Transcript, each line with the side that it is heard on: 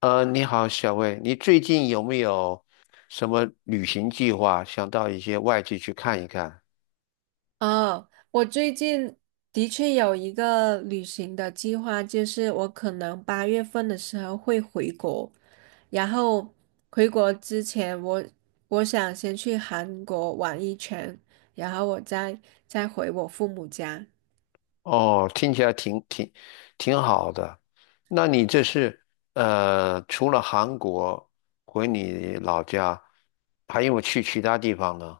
left: 你好，小魏，你最近有没有什么旅行计划？想到一些外地去看一看？
right: 哦，我最近的确有一个旅行的计划，就是我可能八月份的时候会回国，然后回国之前我想先去韩国玩一圈，然后我再回我父母家。
left: 哦，听起来挺好的。那你这是除了韩国回你老家，还有没有去其他地方呢？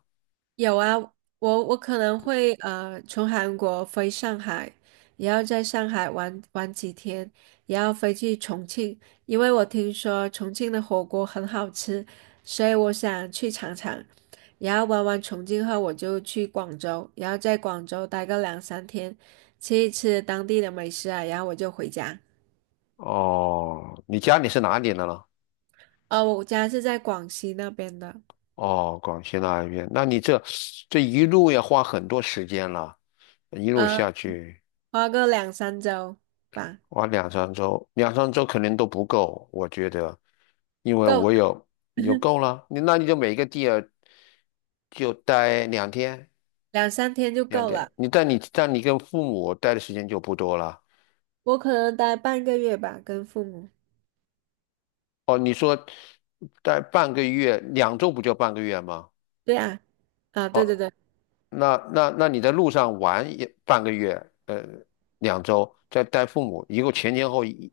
right: 有啊，我可能会从韩国飞上海，也要在上海玩玩几天，也要飞去重庆，因为我听说重庆的火锅很好吃，所以我想去尝尝。然后玩完重庆后，我就去广州，然后在广州待个两三天，吃一吃当地的美食啊，然后我就回家。
left: 哦，你家里是哪里的呢？
right: 我家是在广西那边的，
left: 哦，广西那一边。那你这一路要花很多时间了，一路
right: 呃，
left: 下去。
right: 花个两三周吧，
left: 哇，两三周，两三周肯定都不够，我觉得，因为我
right: 够
left: 有你就够了，你每个地儿就待两天，
right: 两三天就
left: 两
right: 够
left: 天，
right: 了。
left: 你但你但你跟父母待的时间就不多了。
right: 我可能待半个月吧，跟父母。
left: 哦，你说待半个月，两周不就半个月吗？
right: 对啊，啊，对对
left: 哦，
right: 对，
left: 那你在路上玩也半个月，两周，再带父母，一共前前后一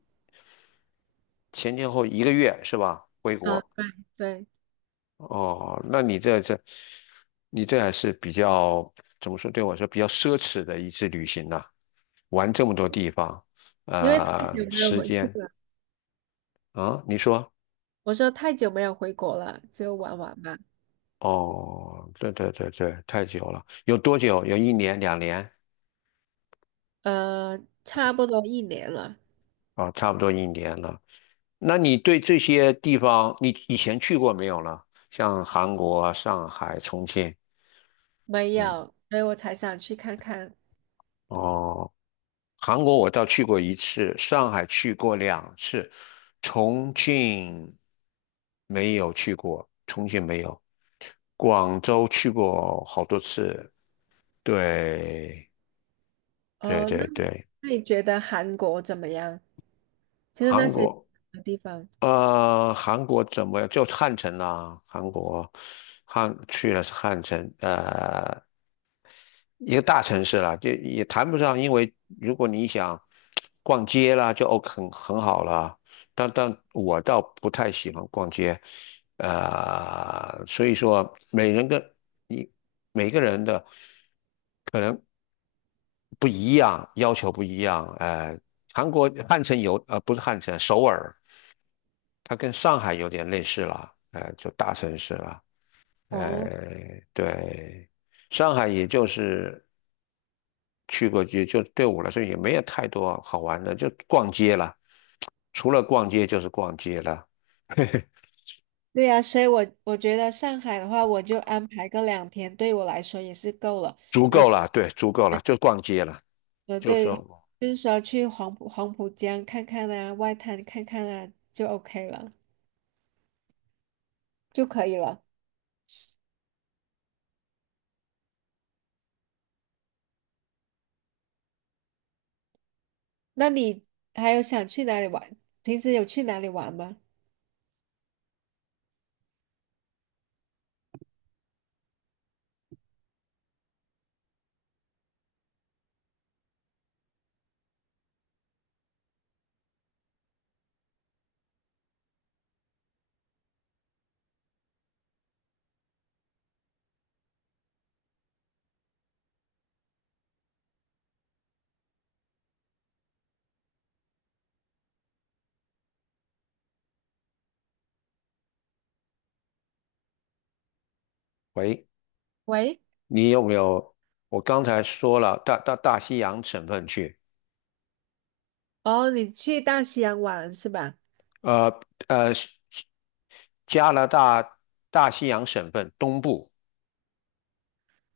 left: 前前后一个月是吧？回
right: 啊，
left: 国。
right: 对对，
left: 哦，那你这这，你这还是比较怎么说？对我来说比较奢侈的一次旅行呐、玩这么多地方，
right: 因为太久没有
left: 时
right: 回去
left: 间
right: 了。
left: 啊，你说？
right: 我说太久没有回国了，就玩玩嘛。
left: 哦，对对对对，太久了，有多久？有一年、两年
right: 差不多一年了，
left: 啊，差不多一年了。那你对这些地方，你以前去过没有呢？像韩国啊上海、重庆，
right: 没
left: 嗯，
right: 有，所以我才想去看看。
left: 哦。韩国我倒去过一次，上海去过两次，重庆没有去过，重庆没有，广州去过好多次。对，对
right: 哦，那
left: 对
right: 你
left: 对，
right: 那你觉得韩国怎么样？就是那
left: 韩
right: 些
left: 国，
right: 地方。
left: 韩国怎么样？就汉城啦、啊，韩国汉去了是汉城，一个大城市啦，就也谈不上，因为如果你想逛街啦，就 OK 很好啦。但我倒不太喜欢逛街，所以说你每个人的可能不一样，要求不一样。韩国汉城有，不是汉城，首尔，它跟上海有点类似了，就大城市了，
right: 哦，
left: 对。上海也就是去过街，就对我来说也没有太多好玩的，就逛街了。除了逛街就是逛街了，
right: 对呀，所以我觉得上海的话，我就安排个两天，对我来说也是够了。
left: 足
right: 我。
left: 够了，对，足够了，就逛街了。就
right: 对，
left: 说，
right: 就是说去黄浦江看看啊，外滩看看啊，就 OK 了，就可以了。那你还有想去哪里玩？平时有去哪里玩吗？
left: 喂，
right: 喂，
left: 你有没有？我刚才说了，到大西洋省份去，
right: 哦，你去大西洋玩是吧？
left: 呃呃，加拿大大西洋省份东部，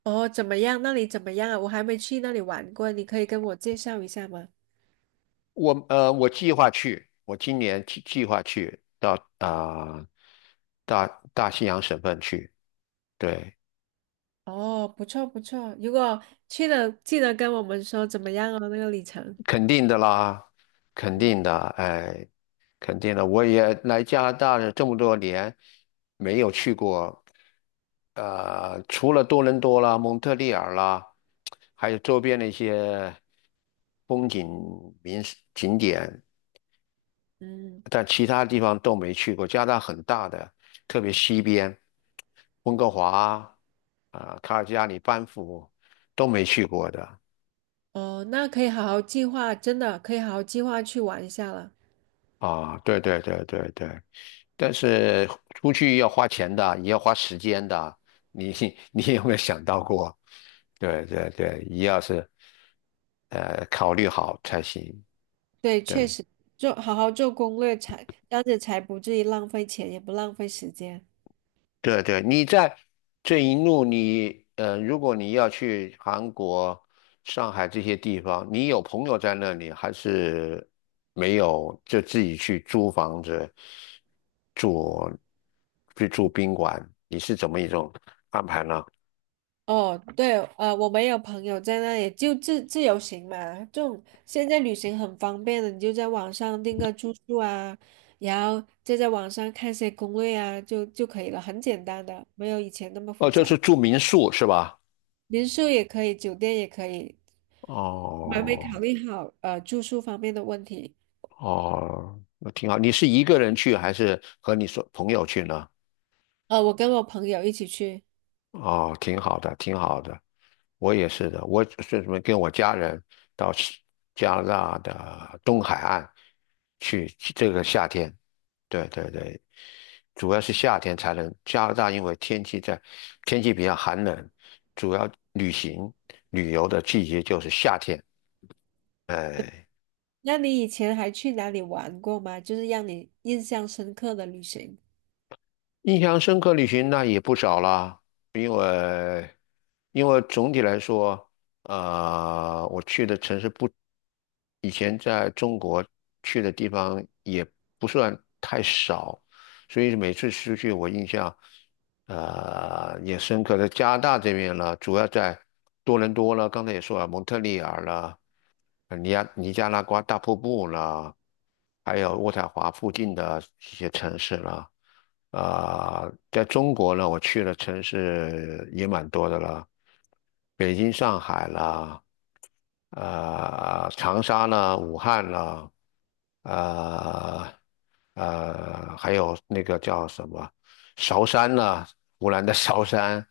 right: 哦，怎么样？那里怎么样啊？我还没去那里玩过，你可以跟我介绍一下吗？
left: 我计划去，我今年计划去到啊、呃大大西洋省份去，对。
right: 哦，不错不错，如果去了，记得跟我们说怎么样哦，那个里程。
left: 肯定的啦，肯定的，哎，肯定的。我也来加拿大这么多年，没有去过，除了多伦多啦、蒙特利尔啦，还有周边的一些风景名胜景点，
right: 嗯，
left: 但其他地方都没去过。加拿大很大的，特别西边，温哥华啊、卡尔加里、班夫都没去过的
right: 哦，那可以好好计划，真的可以好好计划去玩一下了。
left: 啊。对对对对对。但是出去要花钱的，也要花时间的。你 你有没有想到过？对对对，一要是考虑好才行。
right: 对，确
left: 对
right: 实，做好好做攻略才，这样子才不至于浪费钱，也不浪费时间。
left: 对对，你在这一路你如果你要去韩国、上海这些地方，你有朋友在那里，还是没有？就自己去租房子住，去住宾馆，你是怎么一种安排呢？
right: 哦，对，我们有朋友在那里就自由行嘛，这种现在旅行很方便的，你就在网上订个住宿啊，然后再在网上看些攻略啊，就可以了，很简单的，没有以前那么
left: 哦，
right: 复
left: 就
right: 杂。
left: 是住民宿是吧？
right: 民宿也可以，酒店也可以，还没考
left: 哦
right: 虑好住宿方面的问题。
left: 哦，那挺好。你是一个人去还是和你说朋友去呢？
right: 我跟我朋友一起去。
left: 哦，挺好的，挺好的。我也是的，我是什么跟我家人到是加拿大的东海岸去，去这个夏天。对对对，主要是夏天才能。加拿大因为天气比较寒冷，主要旅游的季节就是夏天。哎。
right: 那你以前还去哪里玩过吗？就是让你印象深刻的旅行。
left: 印象深刻旅行那也不少啦，因为因为总体来说，我去的城市不，以前在中国去的地方也不算太少，所以每次出去我印象，也深刻。在加拿大这边了，主要在多伦多了，刚才也说了，蒙特利尔了，尼亚尼加拉瓜大瀑布啦，还有渥太华附近的一些城市啦。啊、在中国呢，我去的城市也蛮多的了，北京、上海啦，长沙啦，武汉啦，呃还有那个叫什么韶山啦，湖南的韶山，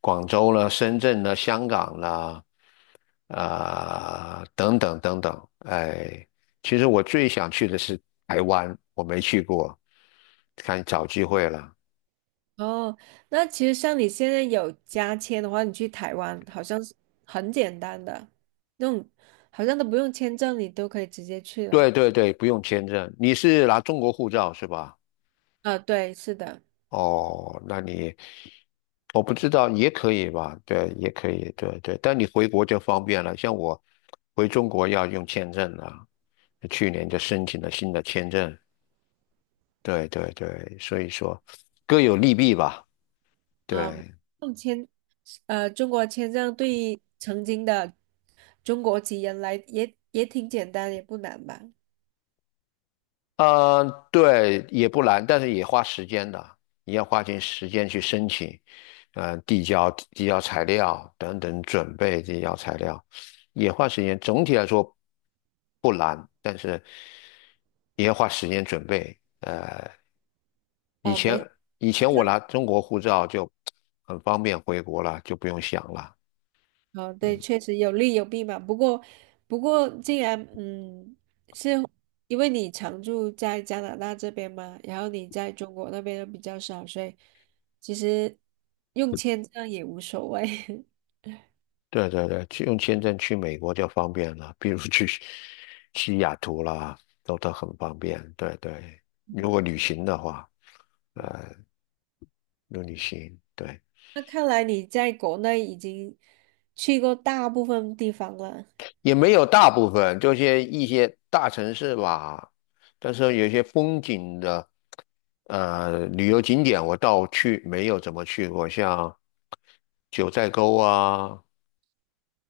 left: 广州啦，深圳啦，香港啦。啊、等等等等，哎，其实我最想去的是台湾，我没去过，看找机会了。
right: 哦，那其实像你现在有加签的话，你去台湾好像是很简单的，那种好像都不用签证，你都可以直接去了。
left: 对对对，不用签证，你是拿中国护照是吧？
right: 啊，对，是的，
left: 哦，那你我不知道也可以吧？对，也可以，对对。但你回国就方便了，像我回中国要用签证了，去年就申请了新的签证。对对对，所以说各有利弊吧。
right: 啊，
left: 对，
right: 用签，中国签证对于曾经的中国籍人来也挺简单，也不难吧？
left: 嗯，对，也不难，但是也花时间的，你要花点时间去申请，嗯，递交材料等等，准备递交材料，也花时间。总体来说不难，但是也要花时间准备。以
right: 啊，
left: 前
right: 没。
left: 以前我拿中国护照就很方便回国了，就不用想了。
right: 哦，对，
left: 嗯。
right: 确实有利有弊嘛。不过，不过，既然是因为你常住在加拿大这边嘛，然后你在中国那边又比较少，所以其实用签证也无所谓。
left: 对对对，去用签证去美国就方便了，比如 去西雅图啦，都很方便。对对，如果旅行的话，如果旅行，对，
right: 那看来你在国内已经去过大部分地方了，
left: 也没有大部分，就是一些大城市吧。但是有些风景的旅游景点，我倒去没有怎么去过，像九寨沟啊，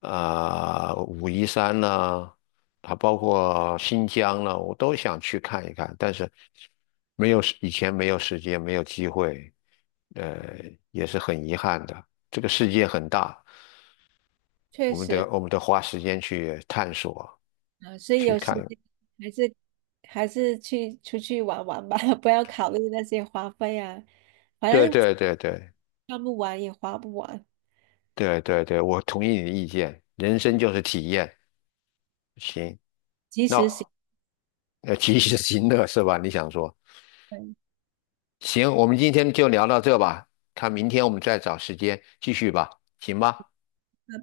left: 啊、武夷山呢，还包括新疆呢，我都想去看一看，但是没有时以前没有时间，没有机会，呃，也是很遗憾的。这个世界很大，
right: 确实
left: 我们得花时间去探索，
right: 啊，所以
left: 去
right: 有时
left: 看。
right: 间还是还是去出去玩玩吧，不要考虑那些花费啊，反
left: 对
right: 正
left: 对对对
right: 看不完也花不完，
left: 对对对，我同意你的意见，人生就是体验。行，
right: 及
left: 那
right: 时行。
left: 及时行乐是吧？你想说？
right: 拜
left: 行，我们今天就聊到这吧，看明天我们再找时间继续吧，行吧？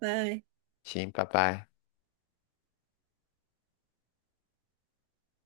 right: 拜。
left: 行，拜拜。